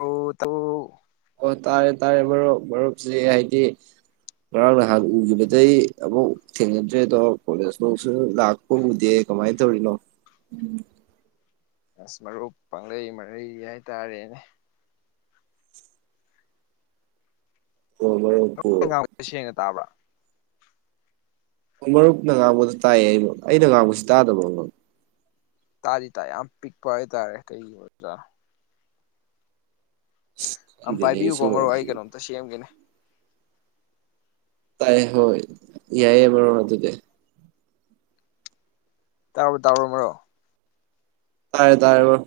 ꯑꯣ ꯇꯥꯕꯔꯣ ꯑꯣ ꯇꯥꯔꯦ ꯇꯥꯔꯦ ꯃꯔꯨꯞ ꯃꯔꯨꯞꯁꯦ ꯍꯥꯏꯗꯤ ꯉꯔꯥꯡ ꯅꯍꯥꯟ ꯎꯈꯤꯕꯗꯩ ꯑꯃꯨꯛ ꯊꯦꯡꯅꯗ꯭ꯔꯦ ꯑꯗꯣ ꯀꯣꯂꯦꯖꯐꯧꯁꯨ ꯂꯥꯛꯄ ꯎꯗꯦ ꯀꯃꯥꯏ ꯇꯧꯔꯤꯅꯣ ꯑꯁ ꯃꯔꯨꯞ ꯄꯪꯂꯩ ꯃꯔꯩ ꯍꯥꯏꯇꯥꯔꯦꯅꯦ ꯑꯣ ꯃꯔꯨꯞ ꯃꯔꯨꯞꯄꯨ ꯑꯩꯅ ꯉꯥꯡꯕꯁꯦ ꯁꯦꯡꯅ ꯇꯥꯕ꯭ꯔꯥ ꯃꯔꯨꯞꯅ ꯉꯥꯡꯕꯗꯣ ꯇꯥꯏꯑꯦ ꯑꯩꯅ ꯉꯥꯡꯕꯁꯦ ꯇꯥꯗꯕꯔꯣ ꯃꯔꯨꯞ ꯇꯥꯗꯤ ꯇꯥꯏ ꯌꯥꯝ ꯄꯤꯛꯄ ꯍꯥꯏꯇꯥꯔꯦ ꯀꯩꯒꯤ ꯑꯣꯏꯖꯥꯠꯅꯣ ꯑꯝ ꯈꯪꯗꯦꯅꯦ ꯄꯥꯏꯕꯤꯌꯨꯀꯣ ꯑꯩꯁꯨ ꯃꯔꯨꯞ ꯑꯩ ꯍꯥꯏꯗꯤ ꯀꯩꯅꯣꯝꯇ ꯁꯦꯝꯒꯦꯅꯦ ꯇꯥꯏ ꯍꯣꯏ ꯌꯥꯏꯌꯦ ꯃꯔꯨꯞ ꯑꯗꯨꯗꯤ ꯇꯥꯕꯔ꯭ꯑꯣ ꯇꯥꯕꯔꯣ ꯃꯔꯨꯞ ꯇꯥꯔꯦ ꯇꯥꯔꯦ ꯃꯔꯨꯞ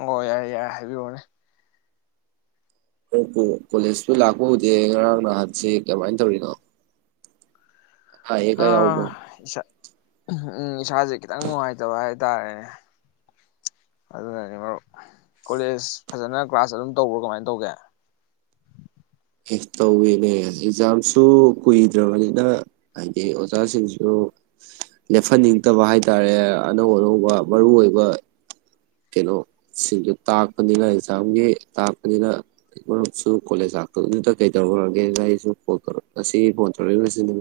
ꯑꯣ ꯌꯥꯔꯦ ꯌꯥꯔꯦ ꯍꯥꯏꯕꯤꯔꯛꯑꯣꯅꯦ ꯀꯣꯂꯦꯖꯇꯨ ꯂꯥꯛꯄ ꯎꯗꯦ ꯉꯔꯥꯡ ꯅꯍꯥꯟꯁꯤ ꯀꯃꯥꯏꯅ ꯇꯧꯔꯤꯅꯣ ꯑꯌꯦꯛꯀ ꯑ ꯌꯥꯎꯕ꯭ꯔꯣ ꯏꯁꯥ ꯎꯝ ꯏꯁꯥꯁꯦ ꯈꯤꯇꯪ ꯅꯨꯡꯉꯥꯏꯇꯕ ꯍꯥꯏ ꯇꯥꯔꯦꯅꯦ ꯑꯗꯨꯅꯅꯤ ꯃꯔꯨꯞ ꯀꯣꯂꯦꯖ ꯐꯖꯅ ꯀ꯭ꯂꯥꯁ ꯑꯗꯨꯝ ꯇꯧꯕ꯭ꯔꫭ ꯀꯃꯥꯏꯅ ꯇꯧꯒꯦ ꯑꯦ ꯇꯧꯋꯤꯅꯦ ꯑꯦꯛꯖꯥꯝꯁꯨ ꯀꯨꯏꯗ꯭ꯔꯕꯅꯤꯅ ꯍꯥꯏꯗꯤ ꯑꯣꯖꯥꯁꯤꯡꯁꯨ ꯂꯦꯞꯍꯟꯅꯤꯡꯗꯕ ꯍꯥꯏ ꯇꯥꯔꯦ ꯑꯅꯧ ꯑꯅꯧꯕ ꯃꯔꯨ ꯑꯣꯏꯕ ꯀꯩꯅꯣ ꯁꯤꯡꯗꯨ ꯇꯥꯛꯄꯅꯤꯅ ꯑꯦꯛꯖꯥꯝꯒꯤ ꯇꯥꯛꯄꯅꯤꯅ ꯃꯔꯨꯞꯁꯨ ꯀꯣꯂꯦꯖ ꯂꯥꯛꯄꯗꯨꯗ ꯀꯩꯗꯧꯔꯨꯔꯒꯦꯅ ꯑꯩꯁꯨ ꯐꫭꯟ ꯉꯁꯤ ꯐꯣꯟ ꯇꯧꯔꯛꯏꯁꯤꯅꯦ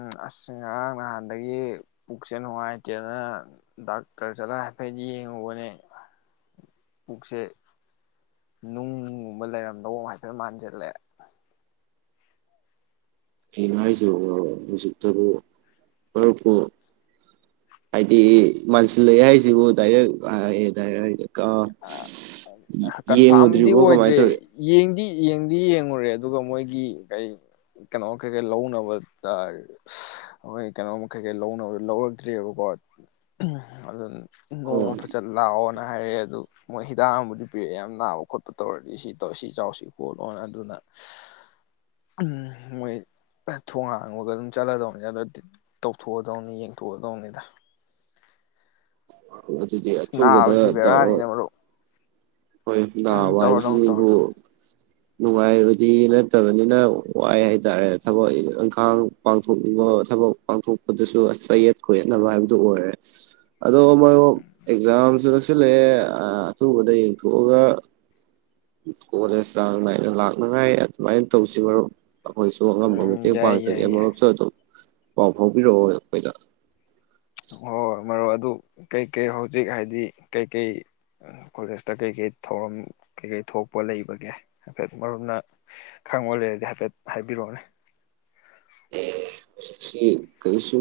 ꯎꯝ ꯑꯁ ꯉꯔꯥꯡ ꯅꯍꯥꯟꯗꯒꯤ ꯄꯨꯛꯁꯦ ꯅꯨꯡꯉꯥꯏꯇꯦꯅ ꯗꯥꯛꯇꯔ ꯆꯠꯂꯒ ꯍꯥꯏꯐꯦꯠ ꯌꯦꯡꯉꯨꯕꯅꯦ ꯄꯨꯛꯁꯦ ꯅꯨꯡꯅꯨꯡꯒꯨꯝꯕ ꯂꯩꯔꯝꯗꯧ ꯍꯥꯏꯐꯦꯠ ꯃꯥꯟꯖꯤꯜꯂꯛꯑꯦ ꯀꯩꯅꯣ ꯍꯥꯏꯁꯤ ꯍꯧꯖꯤꯛꯇꯕꯨ ꯃꯔꯨꯞꯄꯨ ꯍꯥꯏꯗꯤ ꯃꯥꯟꯁꯤꯜꯂꯛꯑꯦ ꯍꯥꯏꯁꯤꯕꯨ ꯗꯥꯏꯔꯦꯛ ꯑꯦ ꯗꯥꯏꯔꯦꯛ ꯑ ꯀꯟꯐꯥꯔꯝꯗꯤ ꯌꯦꯡꯉꯨꯗ꯭ꯔꯤꯕꯣ ꯀꯃꯥꯏꯅ ꯑꯣꯏꯗ꯭ꯔꯤ ꯇꯧꯔꯤ ꯌꯦꯡꯗꯤ ꯌꯦꯡꯗꯤ ꯌꯦꯡꯉꯨꯔꯦ ꯑꯗꯨꯒ ꯃꯣꯏꯒꯤ ꯀꯩ ꯀꯩꯅꯣꯝ ꯀꯩꯀꯩ ꯂꯧꯅꯕ ꯇꯥꯔꯦ ꯃꯣꯏ ꯀꯩꯅꯣꯃ ꯀꯩ ꯀꯩ ꯂꯧꯅꯕꯗ ꯂꯧꯔꯛꯇ꯭ꯔꯤꯕꯀꯣ ꯑꯗꯨꯅ ꯑꯣ ꯅꯣꯡꯃ ꯐꯖꯅ ꯂꯥꯛꯑꫭꯅꯦ ꯍꯥꯏꯔꯛꯑꯦ ꯑꯗꯨ ꯃꯣꯏ ꯍꯤꯗꯥꯛ ꯑꯃꯕꯨꯗꯤ ꯄꯤꯔꯛꯑꯦ ꯌꯥꯝ ꯅꯥꯕ ꯈꯣꯠꯄ ꯇꯧꯔꯗꯤ ꯁꯤ ꯇꯧ ꯁꯤ ꯆꯥꯎꯁꯤ ꯈꯣꯠꯂꯣꯅ ꯑꯗꯨꯅ ꯃꯣꯏ ꯊꯣꯡ ꯍꯥꯡꯕꯒ ꯑꯗꯨꯝ ꯆꯠꯂꯗꯧꯅꯤ ꯑꯗꯨ ꯇꯧꯊꯣꯛꯑꯗꯧꯅꯤ ꯌꯦꯡꯊꯣꯛꯑꯗꯧꯅꯤꯗ ꯑꯗꯨꯗꯤ ꯑꯁ ꯑꯊꯨꯕꯗ ꯅꯥꯕꯁꯤ ꯇꯧꯔꯛꯑꯣ ꯕꯦꯔꯥꯅꯤꯅ ꯃꯔꯨꯞ ꯍꯣꯏ ꯎꯝ ꯅꯥꯕ ꯇꯧꯔꯗꯧꯅꯤ ꯇꯧꯔꯗꯧꯅꯤ ꯍꯥꯏꯕꯁꯤꯕꯨ ꯅꯨꯡꯉꯥꯏꯕꯗꯤ ꯅꯠꯇꯕꯅꯤꯅ ꯋꯥꯏ ꯍꯥꯏꯇꯥꯔꯦ ꯊꯕꯛ ꯏꯪꯈꯥꯡ ꯄꯥꯡꯊꯣꯛꯅꯤꯡꯕ ꯊꯕꯛ ꯄꯥꯡꯊꯣꯛꯄꯗꯨꯁꯨ ꯆꯌꯦꯠ ꯈꯣꯌꯦꯠꯅꯕ ꯍꯥꯏꯕꯗꯨ ꯑꯣꯏꯔꯦ ꯑꯗꯣ ꯃꯔꯨꯞ ꯑꯦꯛꯖꯥꯝꯁꯨ ꯁꯤꯜꯂꯛꯑꯦ ꯑꯊꯨꯕꯗꯩ ꯊꯣꯛꯑꯒ ꯀꯣꯂꯦꯖ ꯆꯥꯡ ꯅꯥꯏꯅ ꯂꯥꯛꯅꯉꯥꯏ ꯑꯗꯨꯃꯥꯏꯅ ꯇꯧꯁꯤ ꯃꯔꯨꯞ ꯑꯩꯈꯣꯏꯁꯨ ꯑꯉꯝꯕ ꯎꯝ ꯃꯇꯦꯡ ꯌꯥꯏ ꯌꯥꯏ ꯄꯥꯡꯖꯒꯦ ꯌꯥꯏ ꯃꯔꯨꯞꯁꯨ ꯑꯗꯨꯝ ꯄꯥꯎ ꯐꯥꯎꯕꯤꯔꯛꯑꯣ ꯑꯩꯈꯣꯏꯗ ꯍꯣꯏ ꯍꯣꯏ ꯃꯔꯨꯞ ꯑꯗꯨ ꯀꯩꯀꯩ ꯍꯧꯖꯤꯛ ꯍꯥꯏꯗꯤ ꯀꯩꯀꯩ ꯀꯣꯂꯦꯖꯇ ꯀꯩꯀꯩ ꯊꯧꯔꯝ ꯀꯩꯀꯩ ꯊꯣꯛꯄ ꯂꯩꯕꯒꯦ ꯍꯥꯏꯐꯦꯠ ꯃꯔꯨꯞꯅ ꯈꯪꯕ ꯂꯩꯔꯗꯤ ꯍꯥꯏꯐꯦꯠ ꯍꯥꯏꯕꯤꯔꯛꯑꯣꯅꯦ ꯁꯤ ꯀꯔꯤꯁꯨ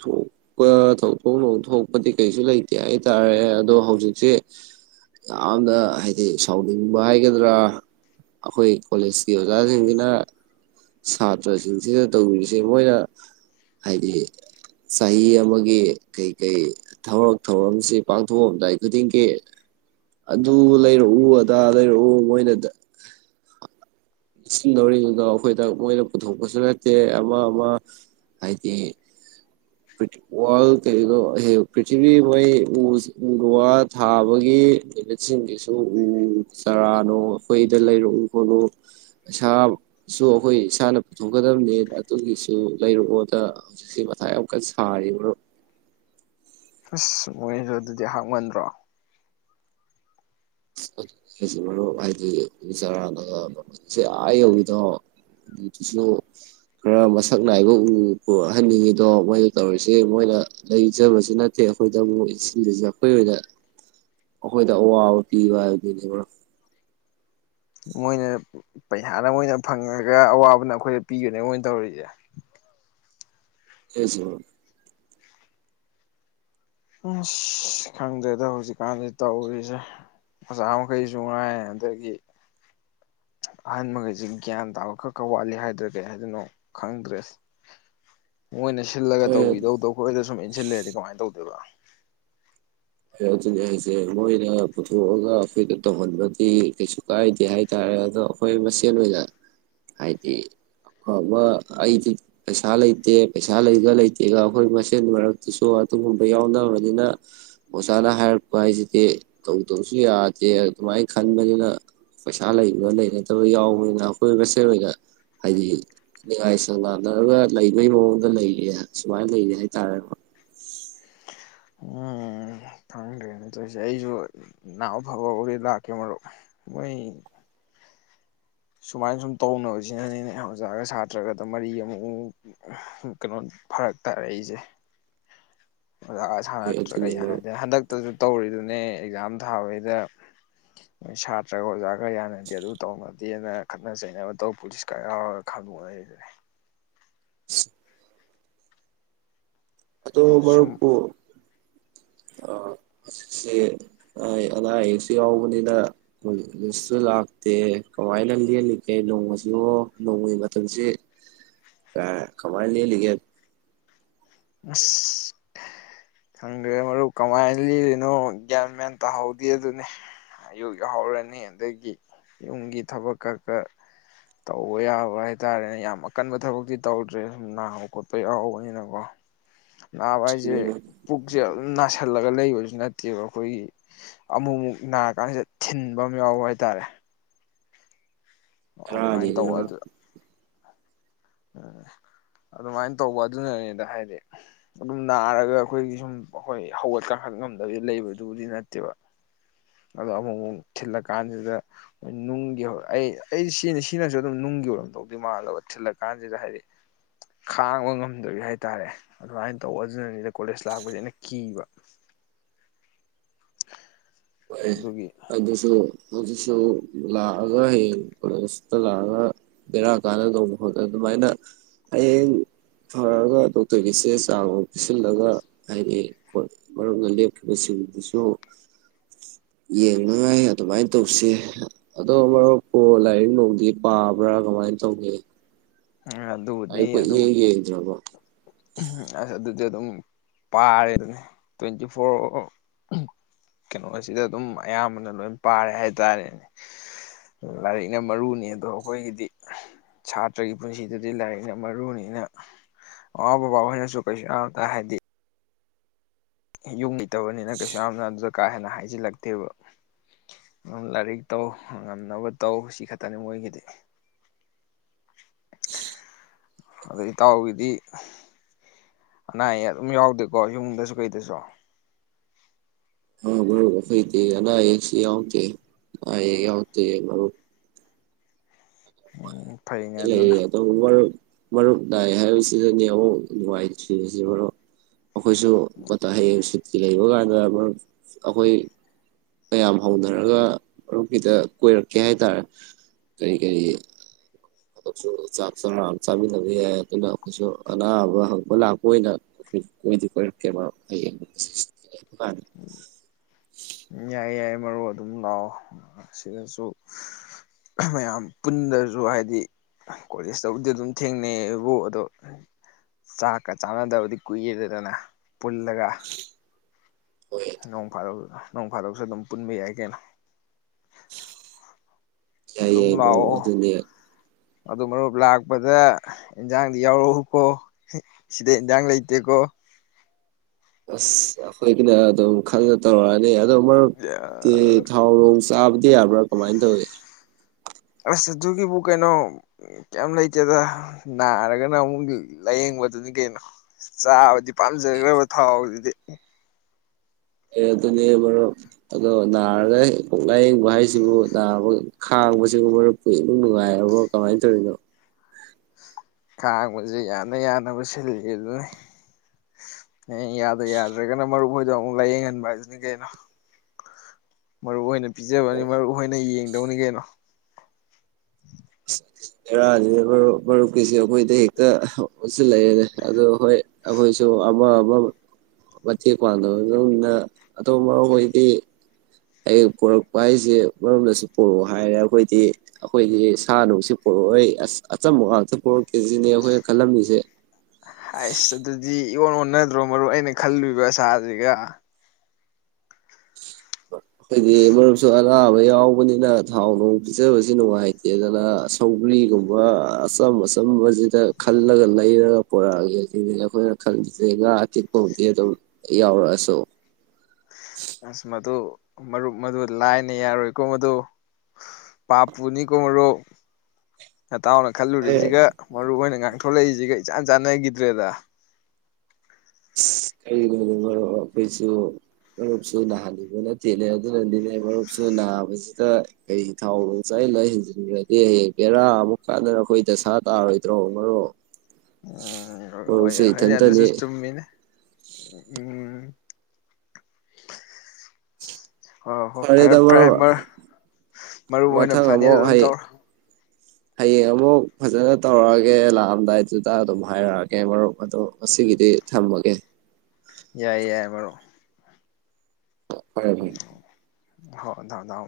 ꯊꯣꯛꯄ ꯊꯧꯗꯣꯛꯐꯝ ꯊꯣꯛꯄꯗꯤ ꯀꯩꯁꯨ ꯂꯩꯇꯦ ꯍꯥꯏꯇꯥꯔꯦ ꯑꯗꯣ ꯍꯧꯖꯤꯛꯁꯦ ꯌꯥꯝꯅ ꯍꯥꯏꯗꯤ ꯁꯥꯎꯅꯤꯡꯕ ꯍꯥꯏꯒꯗ꯭ꯔꯥ ꯑꯩꯈꯣꯏ ꯀꯣꯂꯦꯖꯀꯤ ꯑꯣꯖꯥꯁꯤꯡꯁꯤꯅ ꯁꯥꯇ꯭ꯔꯁꯤꯡꯁꯤꯗ ꯇꯧꯕꯤꯔꯤꯁꯦ ꯃꯣꯏꯅ ꯍꯥꯏꯗꯤ ꯆꯍꯤ ꯑꯃꯒꯤ ꯀꯩꯀꯩ ꯊꯕꯔꯛ ꯊꯧꯔꯝꯁꯤ ꯄꯥꯡꯊꯣꯛꯑꯝꯗꯥꯏ ꯈꯨꯗꯤꯡꯒꯤ ꯑꯗꯨ ꯂꯩꯔꯛꯎ ꯑꯗꯥ ꯂꯩꯔꯛꯎ ꯃꯣꯏꯅꯗ ꯁꯤꯟꯗꯧꯔꯤꯗꯨꯅꯣ ꯑꯩꯈꯣꯏꯗ ꯃꯣꯏꯗ ꯄꯨꯊꯣꯛꯄꯁꯨ ꯅꯠꯇꯦ ꯑꯃ ꯑꯃ ꯍꯥꯏꯗꯤ ꯋꯥꯔꯜ ꯀꯗꯣ ꯄ꯭ꯔꯤꯊꯤꯕꯤ ꯃꯣꯏ ꯎ ꯋꯥ ꯊꯥꯕꯒꯤ ꯂꯠꯁꯤꯡꯒꯤꯁꯨ ꯎ ꯆꯥꯔꯥꯅꯣ ꯑꯩꯈꯣꯏꯗ ꯂꯩꯔꯛꯎ ꯈꯣꯠꯂꯨ ꯏꯁꯥꯁꯨ ꯑꯩꯈꯣꯏ ꯏꯁꯥꯅ ꯄꯨꯊꯣꯛꯀꯗꯝꯕꯅꯦ ꯑꯗꯨꯒꯤꯁꯨ ꯂꯩꯔꯛꯑꯣꯗ ꯍꯧꯖꯤꯛꯁꯤꯦ ꯃꯊꯥꯏ ꯀꯥꯟ ꯁꯔꯤꯕꯥ ꯑꯁ ꯃꯣꯏꯁꯨ ꯑꯗꯨꯗꯤ ꯍꯥꯞꯃꯟꯗ꯭ꯔꯣ ꯖꯤ ꯃꯔꯨꯞ ꯍꯥꯏꯗꯤ ꯎ ꯆꯔꯥꯅꯁꯦ ꯑ ꯌꯧꯏꯗꯣ ꯑꯗꯨꯗꯨꯁꯨ ꯈꯔ ꯃꯁꯛ ꯅꯥꯏꯕ ꯎ ꯄꯨꯔꯛꯍꯟꯅꯤꯡꯉꯤꯗꯣ ꯃꯣꯏꯅ ꯇꯧꯔꯤꯁꯦ ꯃꯣꯏꯅ ꯂꯩꯖꯕꯁꯨ ꯅꯠꯇꯦ ꯑꯩꯈꯣꯏꯗ ꯑꯃꯨꯛ ꯏꯁꯤꯡꯗꯨꯁꯨ ꯑꯩꯈꯣꯏ ꯑꯣꯏꯅ ꯈꯣꯏꯗ ꯑꯣ ꯊꯤ ꯋꯥ ꯃꯣꯏꯅ ꯄꯩꯁꯥꯅ ꯃꯣꯏꯅ ꯐꯪꯉꯒ ꯑꯋꯥꯕꯅ ꯑꯩꯈꯣꯏꯗ ꯄꯤꯒꯅꯦ ꯃꯣꯏꯅ ꯇꯧꯔꯤꯁꯦ ꯀꯁꯨ ꯑꯁ ꯈꯪꯗꯦꯗ ꯍꯧꯖꯤꯛꯀꯥꯟꯗꯤ ꯇꯧꯔꯤꯁꯦ ꯑꯣꯆꯥ ꯃꯈꯩꯁꯨ ꯉꯥꯏ ꯑꯗꯒꯤ ꯑꯍꯟ ꯃꯈꯈꯩꯁꯤ ꯒ꯭ꯌꯥꯟ ꯇꯥꯕ ꯈꯔ ꯈꯔ ꯋꯥꯠꯂꯤ ꯍꯥꯏꯗ꯭ꯔꯥ ꯀꯩ ꯍꯥꯏꯗꯣꯏꯅꯣ ꯈꯪꯗ꯭ꯔꯦꯁ ꯃꯣꯏꯅ ꯁꯤꯜꯂꯒ ꯍꯣꯏ ꯇꯧꯕꯤꯗꯧꯗ ꯑꯩ ꯈꯈꯣꯏꯗ ꯁꯨꯝ ꯏꯟꯁꯤꯜꯂꯦꯔꯗꯤ ꯀꯃꯥꯏꯅ ꯇꯧꯗꯦꯕ ꯑꯗꯨꯅꯤ ꯑꯩꯁꯦ ꯃꯣꯏꯅ ꯄꯨꯊꯣꯛꯑꯒ ꯑꯩꯈꯣꯏꯗ ꯇꯧꯍꯟꯕꯗꯤ ꯀꯩꯁꯨ ꯀꯥꯏꯗꯦ ꯍꯥꯏꯇꯥꯔꯦ ꯑꯗꯣ ꯑꯩꯈꯣꯏ ꯃꯁꯦꯟ ꯑꯣꯏꯅ ꯍꯥꯏꯗꯤ ꯑꯐꯕ ꯑꯩꯗꯤ ꯄꯩꯁꯥ ꯂꯩꯇꯦ ꯄꯩꯁꯥ ꯂꯩꯒ ꯂꯩꯇꯦꯒ ꯑꯩꯈꯣꯏ ꯃꯁꯦꯟ ꯃꯔꯛꯇꯨꯁꯨ ꯑꯗꯨꯒꯨꯝꯕ ꯌꯥꯎꯅꯕꯅꯤꯅ ꯑꯣꯖꯥꯅ ꯍꯥꯏꯔꯛꯄ ꯍꯥꯏꯁꯤꯗꯤ ꯇꯧꯗꯕꯁꯨ ꯌꯥꯗꯦ ꯑꯗꯨꯃꯥꯏꯅ ꯈꯟꯕꯅꯤꯅ ꯄꯩꯁꯥ ꯂꯩꯕ ꯂꯩꯅꯗꯕ ꯌꯥꯎꯕꯅꯤꯅ ꯑꯩꯈꯣꯏ ꯃꯁꯦꯜ ꯑꯣꯏꯅ ꯍꯥꯏꯗꯤꯉꯥꯏꯁꯪ ꯂꯅꯔꯒ ꯂꯩꯕꯒꯤ ꯃꯑꯣꯡꯗ ꯂꯩꯔꯤ ꯁꯨꯃꯥꯏꯅ ꯂꯩꯔꯤ ꯍꯥꯏꯇꯥꯔꯦ ꯀꯅ ꯇꯧꯔꯤꯁꯦ ꯑꯩꯁꯨ ꯅꯅꯥꯍꯎ ꯑ ꯐꯕ ꯑꯣꯏꯔꯦ ꯂꯥꯛꯀꯦ ꯃꯔꯨꯞ ꯃꯣꯏ ꯁꯨꯃꯥꯏꯅ ꯁꯨꯝ ꯇꯧꯅꯕꯁꯤꯅꯅꯦꯅꯦ ꯑꯣꯖꯥꯒ ꯁꯥꯇ꯭ꯔꯒꯗ ꯃꯔꯤ ꯑꯃꯨꯛꯨꯛ ꯀꯩꯅꯣ ꯐꯔꯛ ꯇꯥꯔꯛꯏꯁꯦ ꯑꯣꯖꯥꯒ ꯍꯣꯏ ꯁꯥꯟꯅꯛꯇ꯭ꯔꯒ ꯑꯗꯨꯅꯤ ꯃꯔꯨꯞ ꯌꯥꯅꯗꯦ ꯍꯟꯗꯛꯇꯁꯨ ꯇꯧꯔꯤꯗꯨꯅ ꯑꯦꯛꯖꯥꯝ ꯊꯥꯕꯩꯗ ꯅꯣꯏ ꯁꯥꯇ꯭ꯔꯒ ꯑꯣꯖꯥ ꯈꯔ ꯌꯥꯅꯗꯦ ꯑꯗꯨ ꯇꯧꯅꯗꯦꯅ ꯈꯠꯅ ꯆꯩꯅꯕ ꯇꯧ ꯄꯨꯂꯤꯁ ꯈꯔ ꯌꯥꯎꯔꯒ ꯈꯪꯗꯣꯛꯅꯔꯤꯦ ꯑꯗꯣ ꯁꯨꯝ ꯃꯄꯨ ꯑ ꯍꯧꯖꯤꯛꯁꯦ ꯑꯅꯥ ꯑꯌꯦꯛꯁꯨ ꯌꯥꯎꯕꯅꯤꯅꯁꯨ ꯂꯥꯛꯇꯦ ꯀꯃꯥꯏꯅ ꯂꯦꯜꯂꯤꯒꯦ ꯅꯣꯡꯃꯁꯨ ꯅꯣꯡꯃꯒꯤ ꯃꯇꯝꯁꯤ ꯀꯃꯥꯏꯅ ꯂꯦꯜꯂꯤꯒꯦ ꯑꯁ ꯈꯪꯗ꯭ꯔꯦ ꯃꯔꯨꯞ ꯀꯃꯥꯏꯅ ꯂꯤꯔꯤꯅꯣ ꯒ꯭ꯌꯥꯟ ꯃꯌꯥꯟ ꯇꯥꯍꯧꯗꯦ ꯑꯗꯨꯅꯦ ꯑꯌꯨꯛ ꯌꯥꯎꯍꯧꯔꯅꯤ ꯑꯗꯒꯤ ꯌꯨꯝꯒꯤ ꯊꯕꯛꯀ ꯈ ꯇꯧꯕ ꯌꯥꯕ ꯍꯥꯏꯇꯥꯔꯦꯅꯦ ꯌꯥꯝ ꯑꯀꯟꯕ ꯊꯕꯛꯇꯤ ꯇꯧꯗ꯭ꯔꯦ ꯁꯨꯝ ꯅꯥꯕ ꯈꯣꯠꯄ ꯌꯥꯎꯍꯧꯕꯅꯤꯅꯀꯣ ꯅꯍꯥꯟꯋꯥ ꯍꯥꯏꯁꯦ ꯄꯨꯛꯁꯦꯜ ꯊꯜꯂꯒ ꯂꯩꯕꯁꯨ ꯅꯠꯇꯦꯕ ꯑꯩꯈꯣꯏꯒꯤ ꯑꯃꯨꯛ ꯑꯃꯨꯛ ꯅꯥꯔ ꯀꯥꯟꯁꯤꯗ ꯊꯤꯟꯕ ꯑꯃ ꯌꯥꯎꯕ ꯍꯥꯏꯇꯥꯔꯦ ꯑꯗꯨꯃꯥꯏꯅ ꯍꯔꯖꯤꯗꯤ ꯎꯝ ꯑꯗꯨꯃꯥꯏꯅ ꯇꯧꯕ ꯑꯗꯨꯅꯅꯤꯗ ꯍꯥꯏꯗꯤ ꯑꯗꯨꯝ ꯅꯥꯔꯒ ꯑꯩꯈꯣꯏꯒꯤ ꯁꯨꯝ ꯑꯩꯈꯣꯏ ꯍꯧꯒꯠ ꯀꯥꯡꯈꯠ ꯉꯝꯗꯕꯗꯤ ꯂꯩꯕꯗꯨꯕꯨꯗꯤ ꯅꯠꯇꯦꯕ ꯑꯗꯣ ꯑꯃꯨꯛ ꯑꯃꯨꯛ ꯊꯤꯜꯂ ꯀꯥꯟꯁꯤꯗ ꯅꯨꯡꯒꯤ ꯑꯩ ꯑꯩ ꯁꯤꯅꯤ ꯁꯤꯅꯁꯨ ꯑꯗꯨꯝ ꯅꯨꯡꯒꯤ ꯑꯣꯏꯔꯝ ꯇꯧꯗꯣꯏ ꯃꯥꯜꯂꯕ ꯊꯤꯜꯂꯀꯥꯟꯁꯤꯗ ꯍꯥꯏꯗꯤ ꯈꯥꯡꯕ ꯉꯝꯗꯕꯤ ꯍꯥꯏ ꯇꯥꯔꯦ ꯑꯗꯨꯃꯥꯏꯅ ꯇꯧꯕ ꯑꯗꯨꯅꯅꯤꯅ ꯀꯣꯂꯦꯖ ꯂꯥꯛꯄꯁꯦ ꯑꯩꯅ ꯀꯤꯕ ꯍꯣꯏ ꯑꯗꯨꯒꯤ ꯑꯗꯨ ꯑꯗꯨꯁꯨ ꯑꯗꯨꯗꯨꯁꯨ ꯂꯥꯛꯑꯒ ꯍꯌꯦꯡ ꯀꯣꯂꯦꯖꯇ ꯂꯥꯛꯑꯒ ꯕꯦꯔꯥ ꯀꯥꯟꯅ ꯇꯅꯕ ꯈꯣꯠꯅ ꯑꯗꯨꯃꯥꯏꯅ ꯍꯌꯦꯡ ꯐꯔꯛꯑꯒ ꯗꯣꯛꯇꯔꯒꯤ ꯆꯦ ꯆꯥꯡ ꯑꯃ ꯄꯤꯁꯤꯜꯂꯒ ꯍꯥꯏꯗꯤ ꯃꯔꯝꯅ ꯂꯦꯞꯈꯤꯕꯁꯤꯡꯗꯨꯁꯨ ꯌꯦꯡꯅꯉꯥꯏ ꯑꯗꯨꯃꯥꯏꯅ ꯇꯧꯁꯤ ꯑꯗꯣ ꯃꯔꯨꯞꯄꯨ ꯂꯥꯏꯔꯤꯛ ꯂꯅꯨꯡꯗꯤ ꯄꯥꯕ꯭ꯔꯥ ꯀꯃꯥꯏꯅ ꯇꯧꯒ ꯑꯗꯨꯕꯨꯗꯤ ꯑꯩꯈꯣꯏ ꯑꯗꯨꯝ ꯌꯦꯡ ꯌꯦꯡꯗ꯭ꯔꯕꯣ ꯑꯁ ꯑꯗꯨꯗꯤ ꯑꯗꯨꯝ ꯄꯥꯔꯦ ꯑꯗꯨꯅꯤ ꯇ꯭ꯋꯦꯟꯇꯤ ꯐꯣꯔ ꯑꯋꯥꯔ ꯀꯩꯅꯣꯁꯤꯗ ꯑꯗꯨꯝ ꯑꯌꯥꯝꯕꯅ ꯂꯣꯏ ꯄꯥꯔꯦ ꯍꯥꯏꯇꯥꯥꯔꯦꯅꯦ ꯂꯥꯏꯔꯤꯛꯅ ꯃꯔꯨꯅꯤ ꯑꯗꯣ ꯑꯩꯈꯣꯏꯒꯤꯗꯤ ꯁꯥꯇ꯭ꯔ ꯅꯠꯇ꯭ꯔꯒꯤ ꯄꯨꯟꯁꯤꯗꯨꯗꯤ ꯂꯥꯏꯔꯤꯛꯅ ꯃꯔꯨꯅꯤꯅ ꯃꯃꯥ ꯕꯕꯥ ꯍꯣꯏꯅꯁꯨ ꯀꯩꯁꯨ ꯌꯥꯝ ꯇ ꯍꯥꯏꯗꯤ ꯌꯨꯝ ꯏꯇꯕꯅꯤꯅ ꯀꯩꯁꯨ ꯌꯥꯝꯅ ꯑꯗꯨꯗ ꯀꯥ ꯍꯦꯟꯅ ꯍꯥꯏꯖꯤꯜꯂꯛꯇꯦꯕ ꯑꯗꯨꯝ ꯂꯥꯏꯔꯤꯛ ꯇꯧ ꯉꯝꯅꯕ ꯇꯧ ꯁꯤ ꯈꯛꯇꯅꯤ ꯃꯣꯏꯒꯤꯗꯤ ꯑꯗ ꯏꯇꯥꯎꯒꯤꯗꯤ ꯑꯅꯥ ꯑꯌꯦꯛ ꯑꯗꯨꯝ ꯌꯥꯎꯗꯦꯀꯣ ꯌꯨꯝꯗꯁꯨ ꯀꯩꯗꯁꯨ ꯀꯩ ꯀꯩ ꯑꯅꯥ ꯑꯌꯦꯛꯁꯨ ꯐꯩ ꯃꯔꯨꯞ ꯎꯝ ꯐꯩꯅꯦ ꯑꯗꯨꯅ ꯂꯗꯣ ꯎ ꯋꯥ ꯃꯔ ꯏ ꯍꯥꯏꯁꯤꯨ ꯅꯨꯡ ꯋꯥꯏꯁꯤ ꯃꯔꯨꯞ ꯑꯩꯈꯣꯏꯁꯨ ꯑ ꯍꯌꯦꯡ ꯁꯤ ꯂꯩꯕ ꯀꯥꯟꯗ ꯃꯔ ꯑꯩꯈꯣꯏ ꯃꯌꯥꯝ ꯍꯧꯅꯔꯒ ꯃꯔꯨꯞ ꯈꯤꯇ ꯀꯣꯏꯔꯛꯀꯦ ꯍꯥꯏꯇꯥꯔꯦ ꯀꯔꯤ ꯀꯔꯤ꯫ [unintelligible] ꯆꯥꯛ ꯆꯔ ꯑꯃ ꯆꯥꯃꯤꯟꯅꯕ ꯌꯥꯏ ꯑꯗꯨꯅ ꯑꯈꫭꯏꯁꯨ ꯑꯅꯥꯕ ꯍꯪꯕ ꯂꯥꯛꯄ ꯑꫭꯏꯅ ꯀꫭꯏꯗꯤ ꯀꫭꯏꯔꯛꯀꯦ꯫ ꯌꯥꯏ ꯌꯥꯏ ꯃꯔꯨꯞ ꯎꯝ ꯑꯗꯨꯝ ꯂꯥꯛꯑꯣ ꯁꯤꯗꯁꯨ ꯃꯌꯥꯝ ꯄꯨꯟꯗ꯭ꯔꯁꯨ ꯍꯥꯏꯗꯤ ꯀꯣꯂꯦꯖꯇꯕꯨꯗꯤ ꯑꯗꯨꯝ ꯊꯦꯡꯅꯩꯕꯨ ꯑꯗꯣ ꯆꯥꯛꯀ ꯆꯥꯟꯅꯗꯕꯗꯤ ꯀꯨꯏꯌꯦꯦꯗꯗꯅ ꯄꯨꯜꯂꯒ꯫ ꯍꯣꯏ ꯅꯣꯡ ꯀꯗꯣꯛ꯫ ꯅꯣꯡ ꯐꯥꯗꯛꯁꯨ ꯑꯗꯨꯝ ꯄꯨꯟꯕ ꯌꯥꯏ ꯀꯅꫭ꯫ ꯌꯥꯏ ꯌꯥꯏ ꯃꯔꯨꯞ ꯑꯗꯨꯅꯦ꯫ ꯑꯗꯨ ꯃꯔꯨꯞ ꯂꯥꯛꯄꯗ ꯏꯟꯖꯥꯡꯗꯤ ꯌꯥꯎꯔꯛꯎꯀꯣ ꯁꯤꯗ ꯏꯟꯖꯥꯡ ꯂꯩꯇꯦꯀꯣ꯫ ꯑꯁ ꯑꯈꫭꯏꯅ ꯑꯗꯨꯝ ꯈꯥꯟ ꯇꯧꯔꯛꯑꯅꯤ꯫ [unintelligible] ꯆꯥꯕꯗꯤ ꯌꯥꯕ꯭ꯔꯥ ꯀꯃꯥꯏꯅ ꯇꯧꯏꯤ꯫ ꯑꯁ ꯑꯗꯨꯒꯤꯕꯨ ꯀꯩꯅꯣ ꯀꯩ ꯂꯩꯇꯦꯗ ꯅꯥꯔꯒꯅ ꯑꯃꯨꯛ ꯂꯥꯏꯌꯦꯡꯕꯗꯨꯅꯤ ꯀꯩꯅꯣ ꯆꯥꯕꯗꯤ꯫ ꯄꯥꯝꯖꯈ꯭ꯔꯕ ꯊꯥꯎꯗꯨꯗꯤ꯫ [inaudible] ꯑꯦ ꯑꯗꯨꯅꯦ ꯃꯔꯨꯞ ꯑꯗꯣ ꯅꯥꯔꯒ ꯀꯣꯛ ꯂꯥꯏꯌꯦꯡꯕ ꯍꯥꯏꯁꯤꯕꯨ ꯅꯥꯕ ꯈꯥꯡꯕꯁꯤꯕꯨ ꯃꯔꯨꯞꯄꯨ ꯏꯅꯨꯡꯉꯥꯏꯔꯕꯣ ꯀꯃꯥꯏꯅ ꯇꯧꯔꯤꯅꯣ꯫ ꯈꯥꯡꯕꯁꯦ ꯌꯥꯅ ꯌꯥꯅꯕ ꯁꯤꯜꯂꯤ ꯑꯗꯨꯅꯤ ꯍꯌꯦꯡ ꯌꯥꯗ ꯌꯥꯗ꯭ꯔꯒꯅ ꯃꯔꯨꯞ ꯍꯣꯏꯗꯣ ꯑꯃꯨꯛ ꯂꯥꯏꯌꯦꯡꯍꯟꯕ ꯍꯥꯏꯁꯤꯅꯤ ꯀꯩꯅꯣ꯫ ꯃꯔꯨꯞꯍꫭꯏꯅ꯫ ꯄꯤꯖꯕꯅꯤ ꯃꯔꯨꯞꯍꫭꯏꯅ ꯌꯦꯡ꯫ [unintelligible] ꯀꯩꯅꫭ꯫ ꯕꯦꯔꯥꯅꯤꯅꯦ ꯃꯔꯨꯞ ꯃꯔꯨꯞꯀꯤꯁꯦ ꯑꯩꯈꯣꯏꯗ ꯍꯦꯛꯇ ꯑꫭꯟꯁꯤꯜꯂꯛꯑꯦꯅꯦ ꯑꯗꯨ ꯍꯣꯏ ꯑꯈꯣꯏꯁꯨ ꯑꯃ ꯑꯃ ꯃꯇꯦꯡ ꯄꯥꯡꯕꯅꯗꯧꯅ ꯑꯗꫭ ꯃꯔꯨꯞꯍꫭꯏꯗꯤ꯫ ꯑꯩ ꯄꯣꯔꯛꯄ ꯍꯥꯏꯁꯦ ꯃꯔꯝꯗꯁꯨ ꯄꯣꯔꯛꯑꯣ ꯍꯥꯏꯔꯦ ꯑꯩꯈꯣꯏꯗꯤ ꯑꯩꯈꯣꯏꯒꯤ ꯁꯥ ꯅꯨꯡꯁꯤꯦ ꯄꯣꯔꯛꯑꯣꯏ ꯑꯁ ꯑꯆꯝꯕ ꯉꯥꯛꯇ ꯄꯣꯔꯛꯀꯦꯁꯤꯅꯦ ꯑꯩꯈꯣꯏꯅ ꯈꯜꯂꯝꯃꯤꯁꯦ꯫ ꯑꯁ ꯑꯗꯨꯗꯤ ꯏꯋꫭꯟ ꯑꯣꯟꯅꯗ꯭ꯔꯣ ꯃꯔꯨꯞ ꯑꯩꯅ ꯈꯜꯂꯨꯏꯕ ꯑꯁꯥꯁꯤꯒ꯫ ꯑꯩꯈꯣꯏꯗꯤ ꯃꯔꯨꯞꯁꯨ ꯑꯅꯥꯕ ꯌꯥꯎꯕꯅꯤꯅ ꯊꯥꯎ ꯅꯨꯡ ꯄꯤꯖꯕꯁꯤ ꯅꯨꯡꯉꯥꯏꯇꯦ ꯑꯗꯨꯅ ꯁꯧꯒ꯭ꯔꯤꯒꯨꯝꯕ ꯑꯆꯝ ꯑꯆꯝꯕꯁꯤꯗ ꯈꯜꯂꯒ ꯂꯩꯔꯒ ꯄꯣꯔꯛꯑꯒꯦ ꯁꯤ ꯑꯩꯈꯣꯏꯅ ꯈꯜꯂꯤꯁꯦ ꯉꯥ ꯑꯇꯦꯛꯄꯕꯨꯗꯤ ꯑꯗꯨꯝ ꯌꯥꯎꯔꯛꯑꯁꯨ꯫ ꯑꯁ ꯃꯗꯨ ꯃꯔꯨꯞ ꯃꯗꯨ ꯂꯥꯏꯅ ꯌꯥꯔꯣꯏꯀꯣ ꯃꯗꯨ ꯄꯥꯞꯄꯨꯅꯤꯀꯣ ꯃꯔꯨꯞ꯫ ꯅꯇꯥꯎꯅ ꯍꯣꯏ ꯈꯜꯂꯨꯔꯤꯁꯤꯒ ꯃꯔꯨꯞ ꯍꫭꯏꯅ ꯉꯥꯡ꯫ ꯊꯣꯛꯂꯛꯏꯁꯤꯒ ꯏꯆꯥꯟ ꯆꯥꯟꯅꯈꯤꯗ꯭ꯔꯦꯗ꯫ ꯀꯔꯤꯅꯣꯅꯦ ꯃꯔꯨꯞ ꯑꯩꯈꯣꯏꯁꯨ ꯃꯔꯨꯞꯁꯨ ꯅꯥꯍꯟꯅꯤꯡꯕ ꯅꯠꯇꯦꯅꯦ ꯑꯗꯨꯅꯅꯤꯅꯦ ꯃꯔꯨꯞꯁꯨ ꯅꯥꯕꯁꯤꯗ ꯀꯩ ꯊꯥꯎ ꯅꯨꯡ ꯆꯥꯏꯜꯂ ꯍꯦꯟꯖꯤꯟꯒ꯭ꯔꯗꯤ ꯍꯌꯦꯡ ꯕꯦꯔꯥ ꯑꯃꯨꯛ ꯀꯥꯟꯅꯔ ꯑꯈꯣꯏ ꯗꯁꯥ ꯇꯥꯔꯣꯏꯗ꯭ꯔꯣ ꯃꯔꯨꯞ꯫ ꯎꯝ ꯍꯣꯏ ꯃꯔꯨꯞꯁꯨ ꯍꯣꯏꯅꯦ ꯑꯗꯨꯁꯨ ꯏꯊꯟꯇꯅꯤ꯫ ꯆꯨꯝꯃꯤꯅꯦ ꯎꯝ꯫ ꯍꯣꯏ ꯍꯣꯏ ꯐꯔꯦ ꯐꯔꯦꯗ ꯐꯔꯦ ꯃꯔꯨꯞ ꯃꯔꯞ ꯃꯔꯨꯞ ꯍꫭꯏꯅ ꯃꯊꯪ ꯐꯅꯤꯗꯨ ꯑꯃꯨꯛ ꯑꯗꯨꯝ ꯍꯩ ꯇꯧꯔꯣ꯫ ꯍꯌꯦꯡ ꯑꯃꯨꯛ ꯐꯖꯅ ꯇꯧꯔꯛꯑꯒꯦ ꯂꯥꯛꯑꯝꯗꯥꯏꯗꯨꯗ ꯑꯗꯨꯝ ꯍꯥꯏꯔꯛꯑꯒꯦ ꯃꯔꯨꯞ꯫ ꯑꯗꯣ ꯑꯁꯤꯒꯤꯗꯤ ꯊꯝꯃꯒꯦ꯫ ꯌꯥꯏ ꯌꯥꯏ ꯃꯔꯨꯞ꯫ ꯍꯣꯏ ꯍꯣꯏ꯫ ꯍꯥꯏ ꯊꯝ ꯊꯝꯃꫭ꯫